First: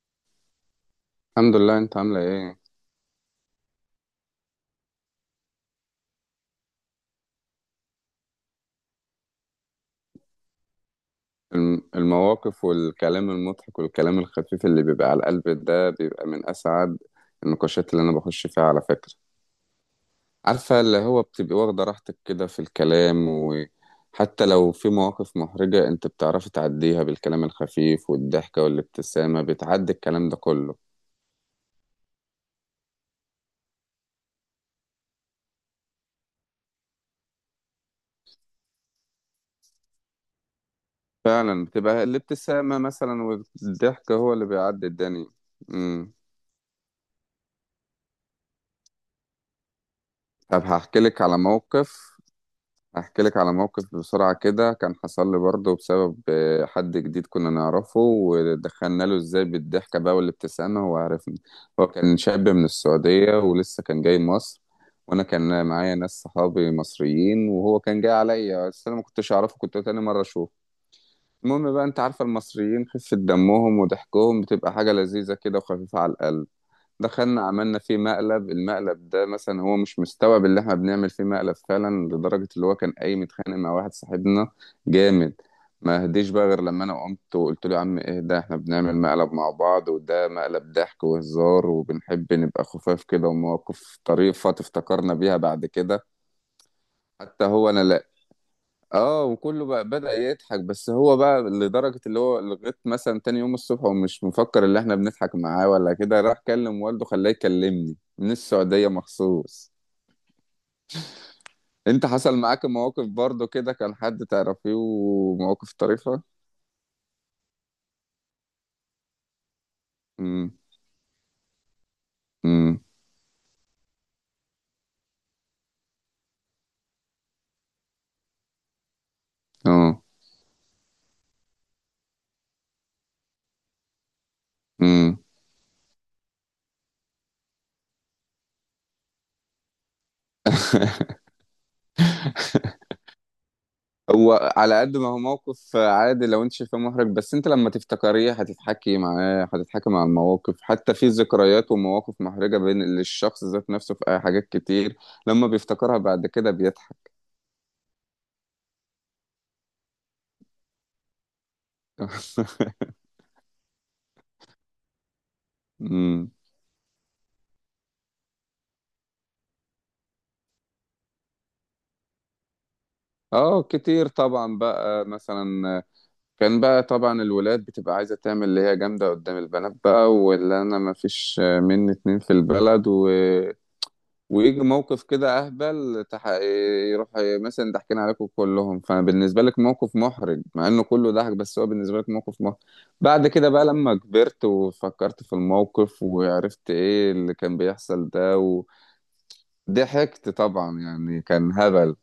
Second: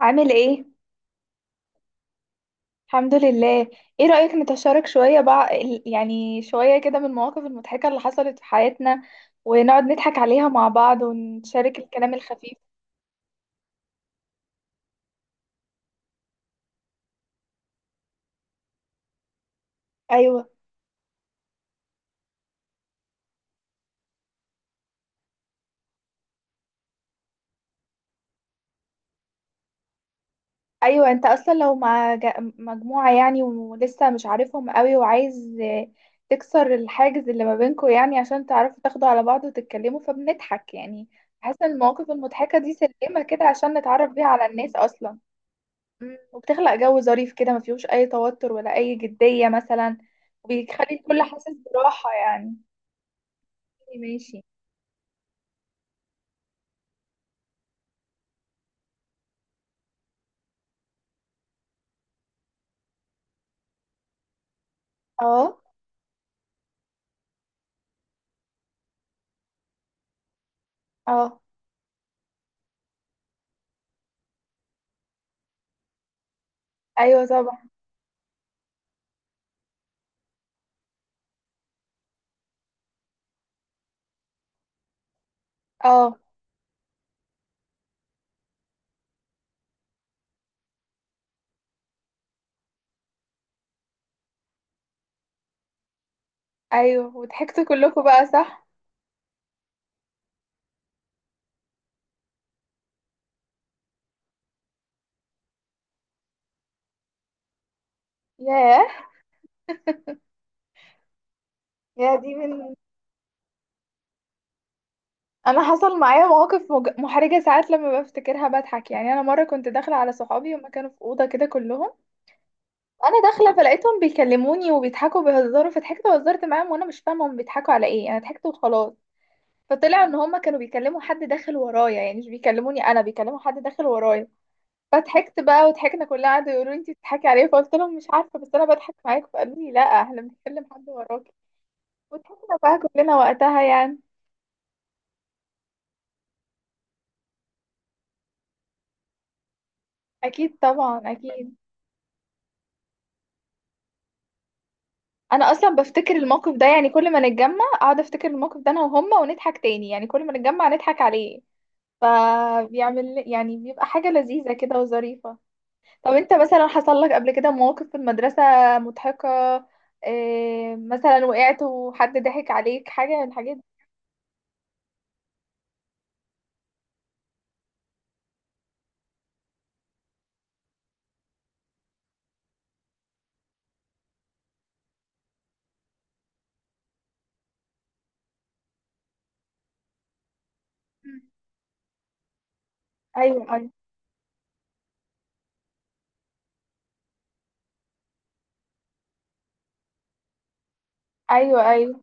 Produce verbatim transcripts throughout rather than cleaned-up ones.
عامل ايه؟ الحمد لله، انت عاملة ايه؟ الحمد لله. ايه رأيك نتشارك شوية بقى ال- يعني شوية كده من المواقف المضحكة اللي حصلت في حياتنا ونقعد نضحك عليها مع بعض ونشارك الم- الكلام الخفيف. المواقف والكلام المضحك والكلام الخفيف اللي بيبقى على القلب ده بيبقى من اسعد النقاشات اللي انا بخش فيها على فكرة. ايوه، عارفة اللي هو بتبقي واخدة راحتك كده في الكلام، وحتى لو في مواقف محرجة انت بتعرفي تعديها بالكلام الخفيف والضحكة والابتسامة، بتعدي الكلام ده كله. ايوه، انت اصلا لو مع ج- مجموعة يعني ولسه مش عارفهم قوي وعايز آه، تكسر الحاجز اللي ما بينكم يعني عشان تعرفوا تاخدوا على بعض وتتكلموا، فبنضحك يعني. بحس فعلا ان بتبقى المواقف المضحكة دي الابتسامة سلمة مثلا كده عشان نتعرف والضحكة بيها هو على اللي الناس بيعدي اصلا. الدنيا. امم مم. وبتخلق جو ظريف كده ما فيهوش اي توتر ولا اي جدية مثلا، طب وبيخلي هحكي لك الكل على حاسس براحة موقف يعني. احكي لك على موقف بسرعة ماشي. كده، كان حصل لي برضه بسبب آه، حد جديد كنا نعرفه، ودخلنا له ازاي بالضحكة بقى والابتسامة. هو عرفني. هو كان شاب من السعودية ولسه كان جاي مصر. وانا اه. كان معايا ناس صحابي مصريين، وهو كان جاي عليا بس انا ما كنتش اعرفه، كنت تاني مرة اشوفه. اه. المهم بقى، انت عارفة المصريين خفة دمهم وضحكهم بتبقى حاجة لذيذة كده وخفيفة على القلب. ايوه دخلنا طبعا. عملنا فيه مقلب، المقلب ده مثلا هو مش مستوعب اللي احنا بنعمل فيه مقلب فعلا، لدرجة اللي هو كان قايم متخانق مع واحد صاحبنا جامد. ما اه. هديش بقى غير لما انا قمت وقلت له يا عم ايه ده، احنا بنعمل مقلب مع بعض، وده مقلب ضحك وهزار وبنحب نبقى خفاف كده ومواقف طريفة تفتكرنا بيها بعد كده. ايوه حتى وضحكتوا هو انا. كلكم بقى، صح؟ اه، وكله بقى بدأ يضحك، بس هو بقى لدرجة اللي هو لغاية مثلا تاني يوم الصبح ومش مفكر اللي احنا بنضحك معاه، ولا كده راح كلم والده خلاه يكلمني من السعودية ياه. مخصوص. انت يا دي حصل معاك من. مواقف برضو كده كان حد تعرفيه انا ومواقف حصل طريفة؟ معايا مواقف مج- محرجه ساعات لما بفتكرها بضحك يعني. انا مره كنت داخله على صحابي امم. هما كانوا في اوضه كده كلهم. امم. انا داخله فلقيتهم بيكلموني وبيضحكوا بيهزروا، فضحكت وهزرت معاهم وانا مش فاهمه هم بيضحكوا على ايه، انا ضحكت وخلاص. فطلع ان هما كانوا بيكلموا حد داخل ورايا يعني مش بيكلموني انا، بيكلموا حد داخل ورايا. اه. فضحكت بقى وضحكنا كلها، قعدوا يقولوا لي انت بتضحكي عليا، فقلت لهم مش عارفه بس انا بضحك معاكم، فقالوا لي لا احنا بنتكلم حد وراكي. وضحكنا بقى كلنا وقتها يعني. هو على قد ما هو موقف عادي، لو انت شايفاه محرج، بس انت لما تفتكريه هتتحكي معاه، هتتحكي مع المواقف، اكيد حتى طبعا، في اكيد. ذكريات ومواقف محرجة بين للشخص ذات نفسه في حاجات كتير. لما انا اصلا بيفتكرها بفتكر بعد كده الموقف ده، يعني بيضحك. كل ما نتجمع اقعد افتكر الموقف ده انا وهما ونضحك تاني يعني، كل ما نتجمع نضحك عليه. فبيعمل يعني بيبقى حاجه لذيذه كده وظريفه. طب امم انت مثلا حصل لك قبل كده مواقف في المدرسة مضحكة؟ إيه مثلا؟ وقعت وحد ضحك عليك؟ حاجة من الحاجات اه، دي؟ كتير طبعا بقى. مثلا كان بقى طبعا الولاد بتبقى عايزة تعمل اللي هي جامدة قدام البنات بقى، واللي انا ما فيش مني اتنين في البلد. ويجي موقف كده اهبل، تح... يروح. مثلا ضحكين عليكم كلهم، فبالنسبه لك موقف محرج مع انه كله مم. ضحك، بس هو بالنسبه لك موقف محرج. بعد ايوه، كده بقى ايوه، لما كبرت وفكرت في الموقف وعرفت ايه اللي كان بيحصل ده، وضحكت طبعا يعني كان ايوه، هبل. ايوه.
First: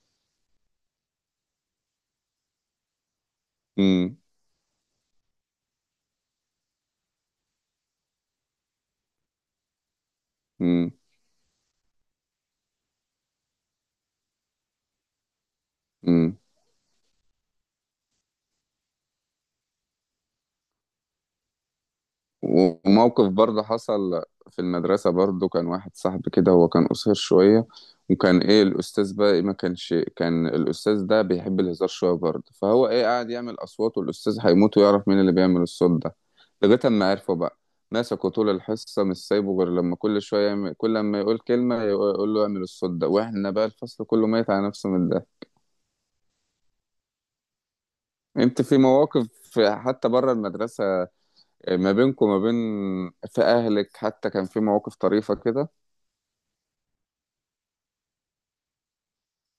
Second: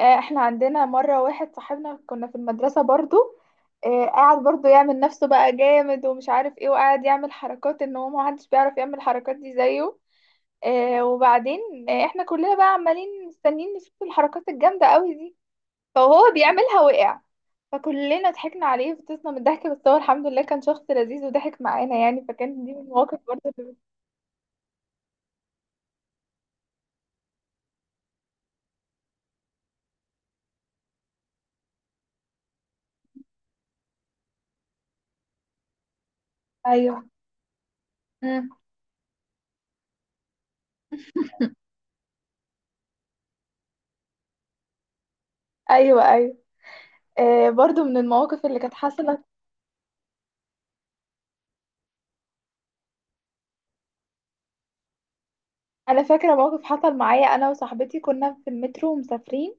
آه، احنا عندنا مرة واحد صاحبنا كنا في المدرسة برضو. آه، امم. قاعد برضو يعمل نفسه بقى جامد ومش عارف ايه وقاعد يعمل حركات ان هو محدش بيعرف يعمل الحركات دي زيه. آه، وبعدين آه، احنا كلنا بقى عمالين مستنيين نشوف الحركات الجامدة قوي دي، فهو امم. بيعملها وقع. فكلنا ضحكنا عليه وفطسنا من الضحك، بس هو الحمد لله كان شخص لذيذ وضحك معانا يعني، فكان دي من المواقف وموقف برضه برضه اللي. حصل في المدرسة برضه، كان واحد صاحبي كده هو كان قصير شوية. وكان ايه الأستاذ بقى إيه، ما كانش، كان الأستاذ ده بيحب الهزار شوية برضه، فهو ايه قاعد يعمل أصوات، والأستاذ هيموت ويعرف مين اللي بيعمل الصوت ده. لغاية ايوه. أما عرفه بقى ماسكه مم. طول الحصة مش سايبه، غير لما كل شوية يعمل، كل لما يقول كلمة يقول له اعمل الصوت ده، واحنا بقى الفصل كله ميت على نفسه من ده. ايوه، ايوه. آه برضه من المواقف اللي انت كانت في حصلت. مواقف في- حتى بره المدرسة، ما بينكم ما بين في أهلك، حتى كان في مواقف طريفة كده؟ انا فاكره موقف حصل معايا انا وصاحبتي، كنا في المترو ومسافرين،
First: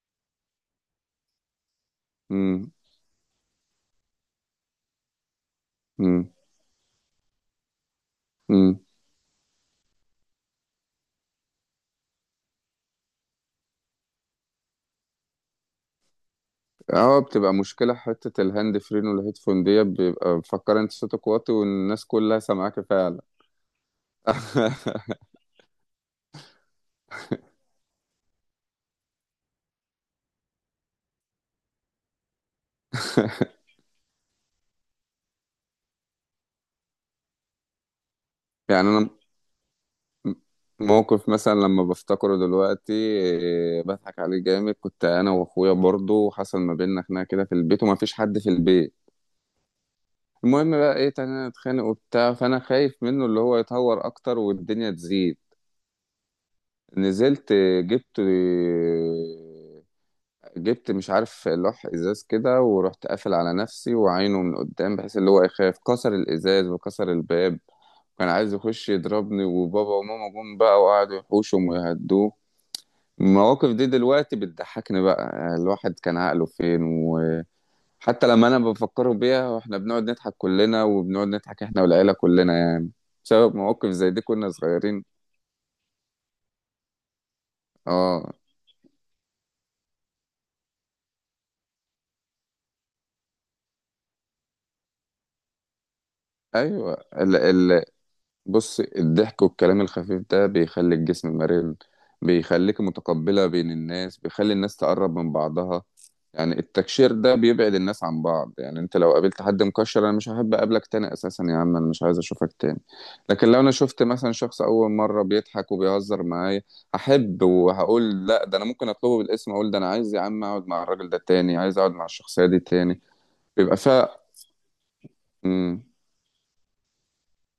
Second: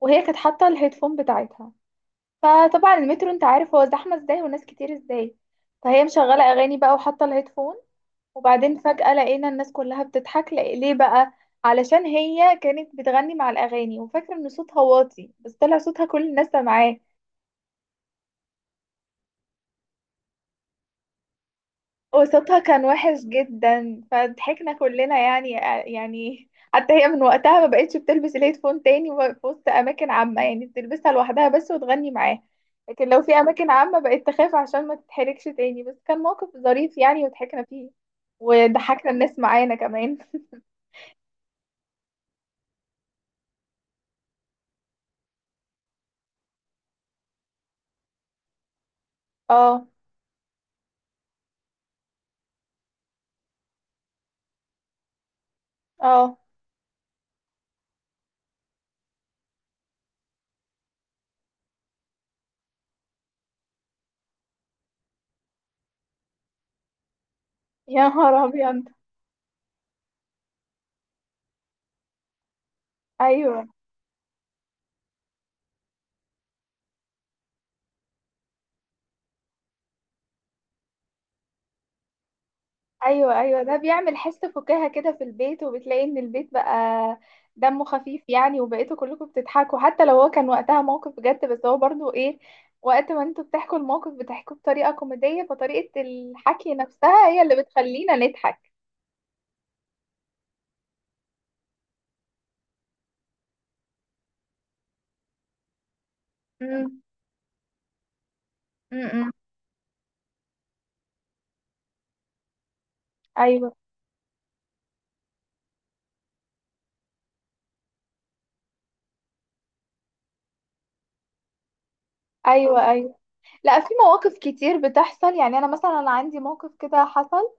وهي كانت حاطه الهيدفون بتاعتها. امم. فطبعا المترو انت عارف هو زحمه ازاي وناس كتير ازاي، فهي امم. مشغله اغاني بقى وحاطه الهيدفون. وبعدين امم. فجأة لقينا الناس كلها بتضحك لق- ليه بقى؟ علشان هي كانت بتغني مع الأغاني وفاكرة إن صوتها واطي، بس طلع صوتها كل الناس سامعاه. اه، بتبقى مشكلة حتة الهاند فرين والهيدفون دي، بيبقى مفكر انت صوتك واطي والناس كلها وصوتها سامعاك كان وحش فعلا. جدا، فضحكنا كلنا يعني. آه، يعني حتى هي من وقتها ما بقتش بتلبس الهيدفون تاني و- في وسط أماكن عامة يعني، بتلبسها لوحدها بس وتغني معاه. لكن لو في أماكن عامة بقت تخاف عشان ما تتحركش تاني. بس كان موقف ظريف يعني وضحكنا فيه، يعني انا وضحكنا الناس معانا كمان. موقف مثلا لما بفتكره دلوقتي إيه، بضحك عليه جامد. كنت انا واخويا برضو وحصل ما بيننا خناقة كده في البيت، وما فيش حد في البيت. اه. المهم بقى ايه تاني نتخانق وبتاع، فانا خايف منه اللي هو يتهور اكتر والدنيا تزيد. اه. نزلت جبت آه، جبت مش عارف لوح ازاز كده، ورحت قافل على نفسي وعينه من قدام بحيث اللي هو يخاف كسر الازاز وكسر الباب. يا كان نهار عايز أبيض. يخش يضربني، وبابا وماما جم بقى وقعدوا يحوشهم ويهدوه. ايوه، المواقف دي دلوقتي بتضحكني بقى، الواحد كان عقله فين. وحتى لما انا بفكره بيها، واحنا بنقعد نضحك كلنا، وبنقعد نضحك احنا والعيلة كلنا يعني، ايوه، بسبب ايوه، ده مواقف زي بيعمل دي حس كنا فكاهة صغيرين. كده في البيت، وبتلاقي ان البيت بقى دمه خفيف اه. يعني، وبقيتوا كلكم بتضحكوا. حتى لو هو كان وقتها موقف بجد بس هو برضو ايه، وقت ما انتوا بتحكوا الموقف بتحكوه بطريقة كوميدية، فطريقة الحكي ايوه. نفسها هي اللي بتخلينا نضحك. بص، الضحك والكلام الخفيف ده بيخلي الجسم مرن، بيخليك متقبلة بين الناس، بيخلي الناس تقرب من بعضها. يعني امم. التكشير ده بيبعد الناس عن بعض، يعني انت لو امم. قابلت حد مكشر انا مش هحب اقابلك تاني اساسا، يا عم انا مش عايز اشوفك تاني. لكن لو ايوه، انا شفت مثلا شخص اول مرة بيضحك وبيهزر معايا، هحب وهقول لا، ده انا ممكن اطلبه بالاسم، اقول ده انا عايز يا عم اقعد مع الراجل ده تاني، عايز اقعد مع الشخصية دي ايوه، تاني، ايوه. بيبقى لا في فيها. مواقف كتير بتحصل يعني، انا امم. مثلا عندي موقف كده حصل.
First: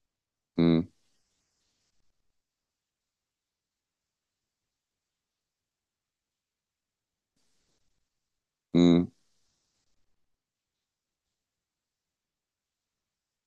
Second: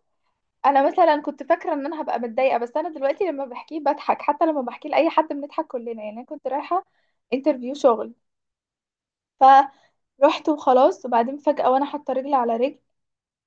انا امم. مثلا كنت فاكره ان انا هبقى متضايقه، بس انا دلوقتي لما بحكيه بضحك، حتى لما بحكيه لاي حد بنضحك كلنا يعني. انا كنت رايحه انترفيو شغل، فروحت وخلاص، وبعدين فجاه وانا حاطه رجل على رجل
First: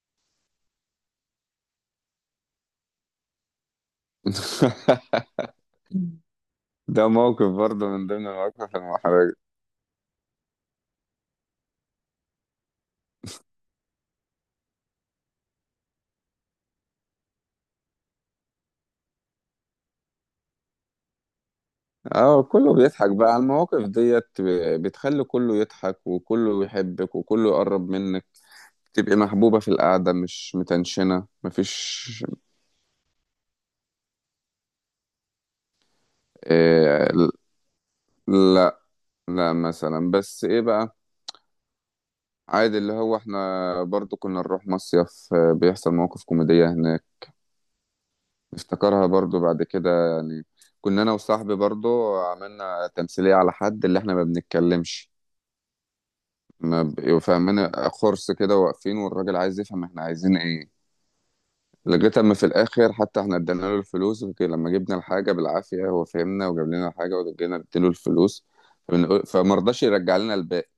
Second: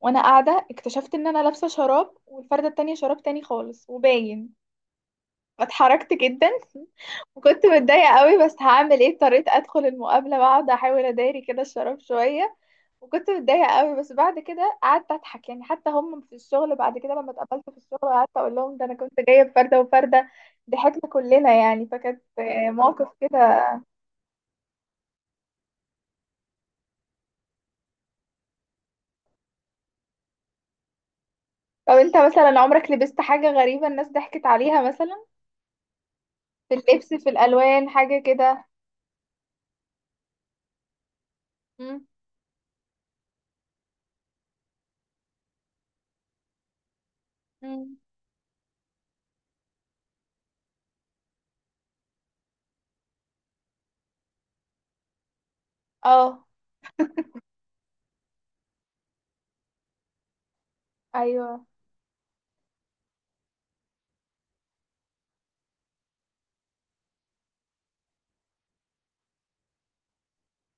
وانا قاعده اكتشفت ان انا لابسه شراب والفرده التانية شراب تاني خالص وباين، فاتحركت امم. جدا. ده موقف وكنت برضه من ضمن متضايقه قوي بس المواقف هعمل ايه، المحرجة. اضطريت ادخل المقابله واقعد احاول اداري كده الشراب شويه. وكنت متضايقة قوي بس بعد كده قعدت أضحك يعني. حتى هم في الشغل بعد كده لما اتقابلت في الشغل، قعدت أقول لهم ده أنا كنت جاية بفردة وفردة، ضحكنا كلنا يعني. فكانت اه، آه، كله موقف بيضحك بقى على كده. المواقف ديت، ب- بتخلي كله يضحك وكله يحبك وكله يقرب منك. تبقي محبوبة في القعدة، مش متنشنة، طب أنت مفيش. مثلا عمرك لبست حاجة غريبة الناس ضحكت عليها مثلا؟ في اللبس، في إيه؟ الألوان، حاجة كده؟ لا، لا مثلا، بس ايه بقى؟ مم. عادي، اللي هو احنا برضو كنا نروح مصيف، آه، بيحصل مواقف كوميدية هناك مم. نفتكرها برضو بعد كده يعني. كنا انا وصاحبي برضو عملنا تمثيلية على حد اللي احنا ما بنتكلمش، اه. ما بقوا فاهمين، خرص كده واقفين والراجل عايز يفهم احنا عايزين ايه. أيوه. لغايه اما في الاخر حتى احنا ادينا له الفلوس، وك- لما جبنا الحاجه بالعافيه هو فهمنا وجاب لنا الحاجه، ورجعنا اديله الفلوس. فبنقول- فما رضاش يرجع لنا الباقي.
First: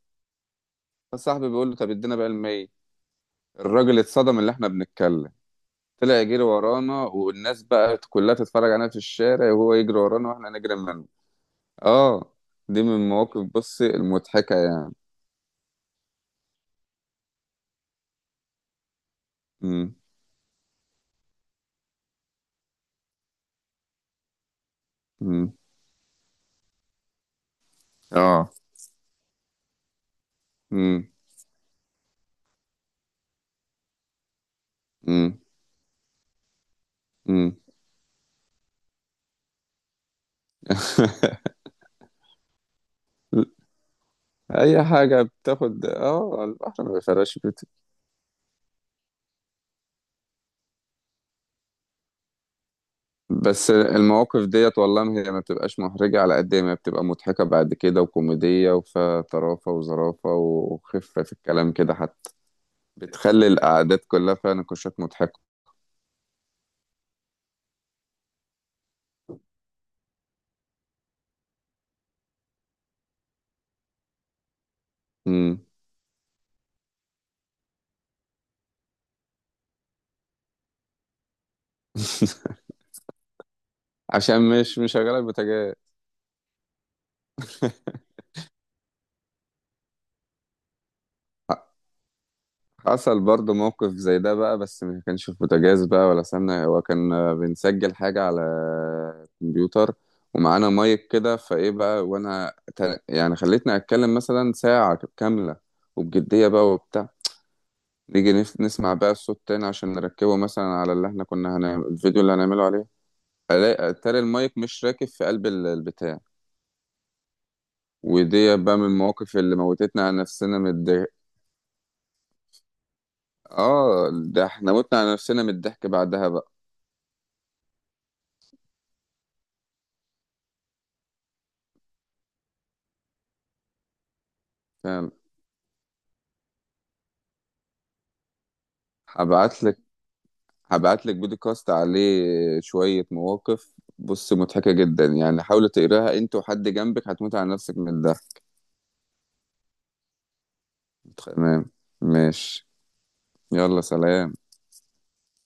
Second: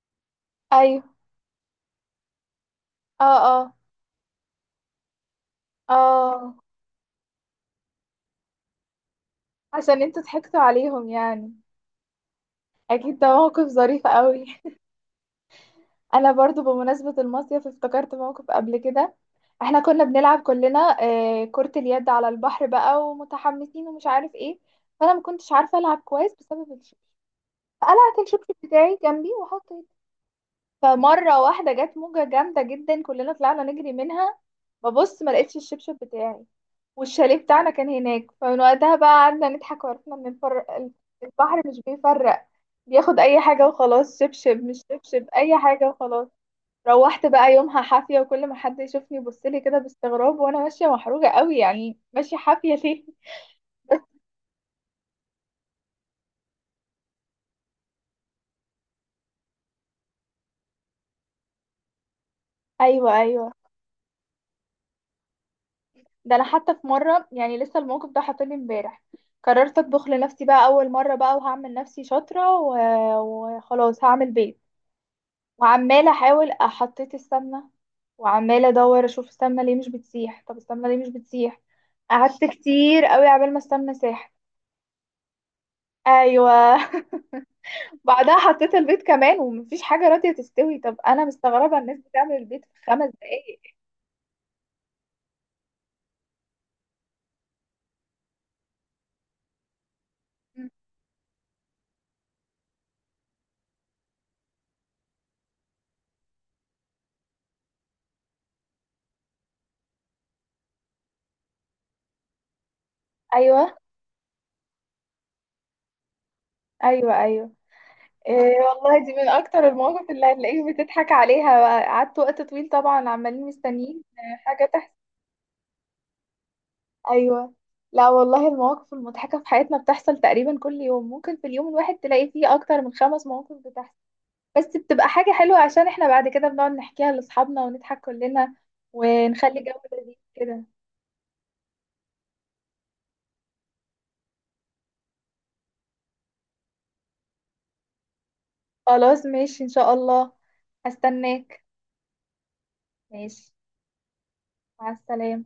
أيوه. فصاحبي بيقول له طب ادينا بقى المية. اه. اه. الراجل اتصدم اللي احنا بنتكلم. طلع يجري اه. ورانا، والناس بقى كلها تتفرج علينا في الشارع، وهو يجري عشان انتوا ورانا واحنا ضحكتوا نجري منه. عليهم يعني. اه، دي من أكيد ده المواقف موقف بصي ظريف قوي. المضحكه يعني. انا برضو بمناسبة المصيف افتكرت موقف قبل كده. احنا امم. كنا بنلعب كلنا آه، كرة اليد على البحر بقى ومتحمسين ومش عارف ايه. فانا ما كنتش امم. عارفة العب كويس بسبب الشبشب، فقلعت اه. الشبشب بتاعي جنبي وحطيت. امم. فمرة واحدة جت موجة جامدة جدا، كلنا طلعنا نجري منها. ببص ما لقيتش الشبشب بتاعي، والشاليه امم. بتاعنا كان هناك. فمن وقتها بقى قعدنا نضحك، وعرفنا ان الفر... البحر مش بيفرق، بياخد اي حاجة وخلاص، شبشب مش اي حاجه شبشب اي بتاخد، حاجة وخلاص. اه، البحر ما روحت بيفرقش بقى بت- يومها حافية، وكل ما حد يشوفني يبصلي كده باستغراب وانا ماشية محروجة قوي يعني، ماشية حافية ليه؟ بس المواقف ديت والله ما هي ما بتبقاش محرجه على قد ما بتبقى مضحكه بعد كده وكوميديه، وفيها طرافه وظرافه وخفه في الكلام كده حتى. ايوه، بتخلي ايوه. القعدات كلها فيها نقاشات مضحكه. ده انا حتى في مرة يعني لسه الموقف ده حاطني امبارح. قررت اطبخ لنفسي بقى اول مرة بقى وهعمل نفسي شاطرة و- وخلاص هعمل بيض. امم. وعمالة احاول حطيت السمنة، وعمالة ادور اشوف السمنة ليه مش بتسيح، طب السمنة ليه مش بتسيح؟ قعدت كتير قوي عبال ما السمنة ساحت. عشان مش مشغله البوتاجاز. ايوه. بعدها حطيت البيض كمان ومفيش حاجة راضية تستوي، طب أنا مستغربة الناس بتعمل البيض في خمس حصل برضه دقايق موقف زي ده بقى، بس ما كانش في بوتاجاز بقى ولا سمنة، هو كان آه، بنسجل حاجة على الكمبيوتر مم. ومعانا مايك كده، فايه بقى وانا ت- يعني خليتني اتكلم مثلا ساعة كاملة وبجدية بقى وبتاع. نيجي نف- نسمع بقى الصوت تاني عشان نركبه مثلا على اللي احنا كنا هنعمل الفيديو اللي هنعمله عليه. أيوه، ألاقي- اتاري المايك مش راكب في قلب ال- البتاع. أيوه، أيوه. إيه ودي بقى من والله دي من المواقف اللي أكتر موتتنا المواقف على اللي نفسنا من هتلاقيك بتضحك الضحك. عليها بقى. قعدت وقت طويل طبعا عمالين مستنيين اه، آه، ده حاجة احنا تحصل. متنا على نفسنا من الضحك بعدها بقى. أيوه. لا والله المواقف المضحكة في حياتنا بتحصل تقريبا كل يوم، ممكن في اليوم الواحد تلاقي فيه أكتر من خمس مواقف بتحصل. بس بتبقى فعلا. حاجة حلوة عشان احنا بعد كده بنقعد نحكيها لأصحابنا ونضحك كلنا، ونخلي هبعت جو لك لذيذ كده. هبعت لك بودكاست عليه شوية مواقف. بص مضحكة جدا يعني، حاول تقراها انت وحد جنبك هتموت على نفسك من الضحك. خلاص ماشي ان شاء الله. هستناك. تمام. ماشي. ماشي. يلا، سلام. مع السلامة.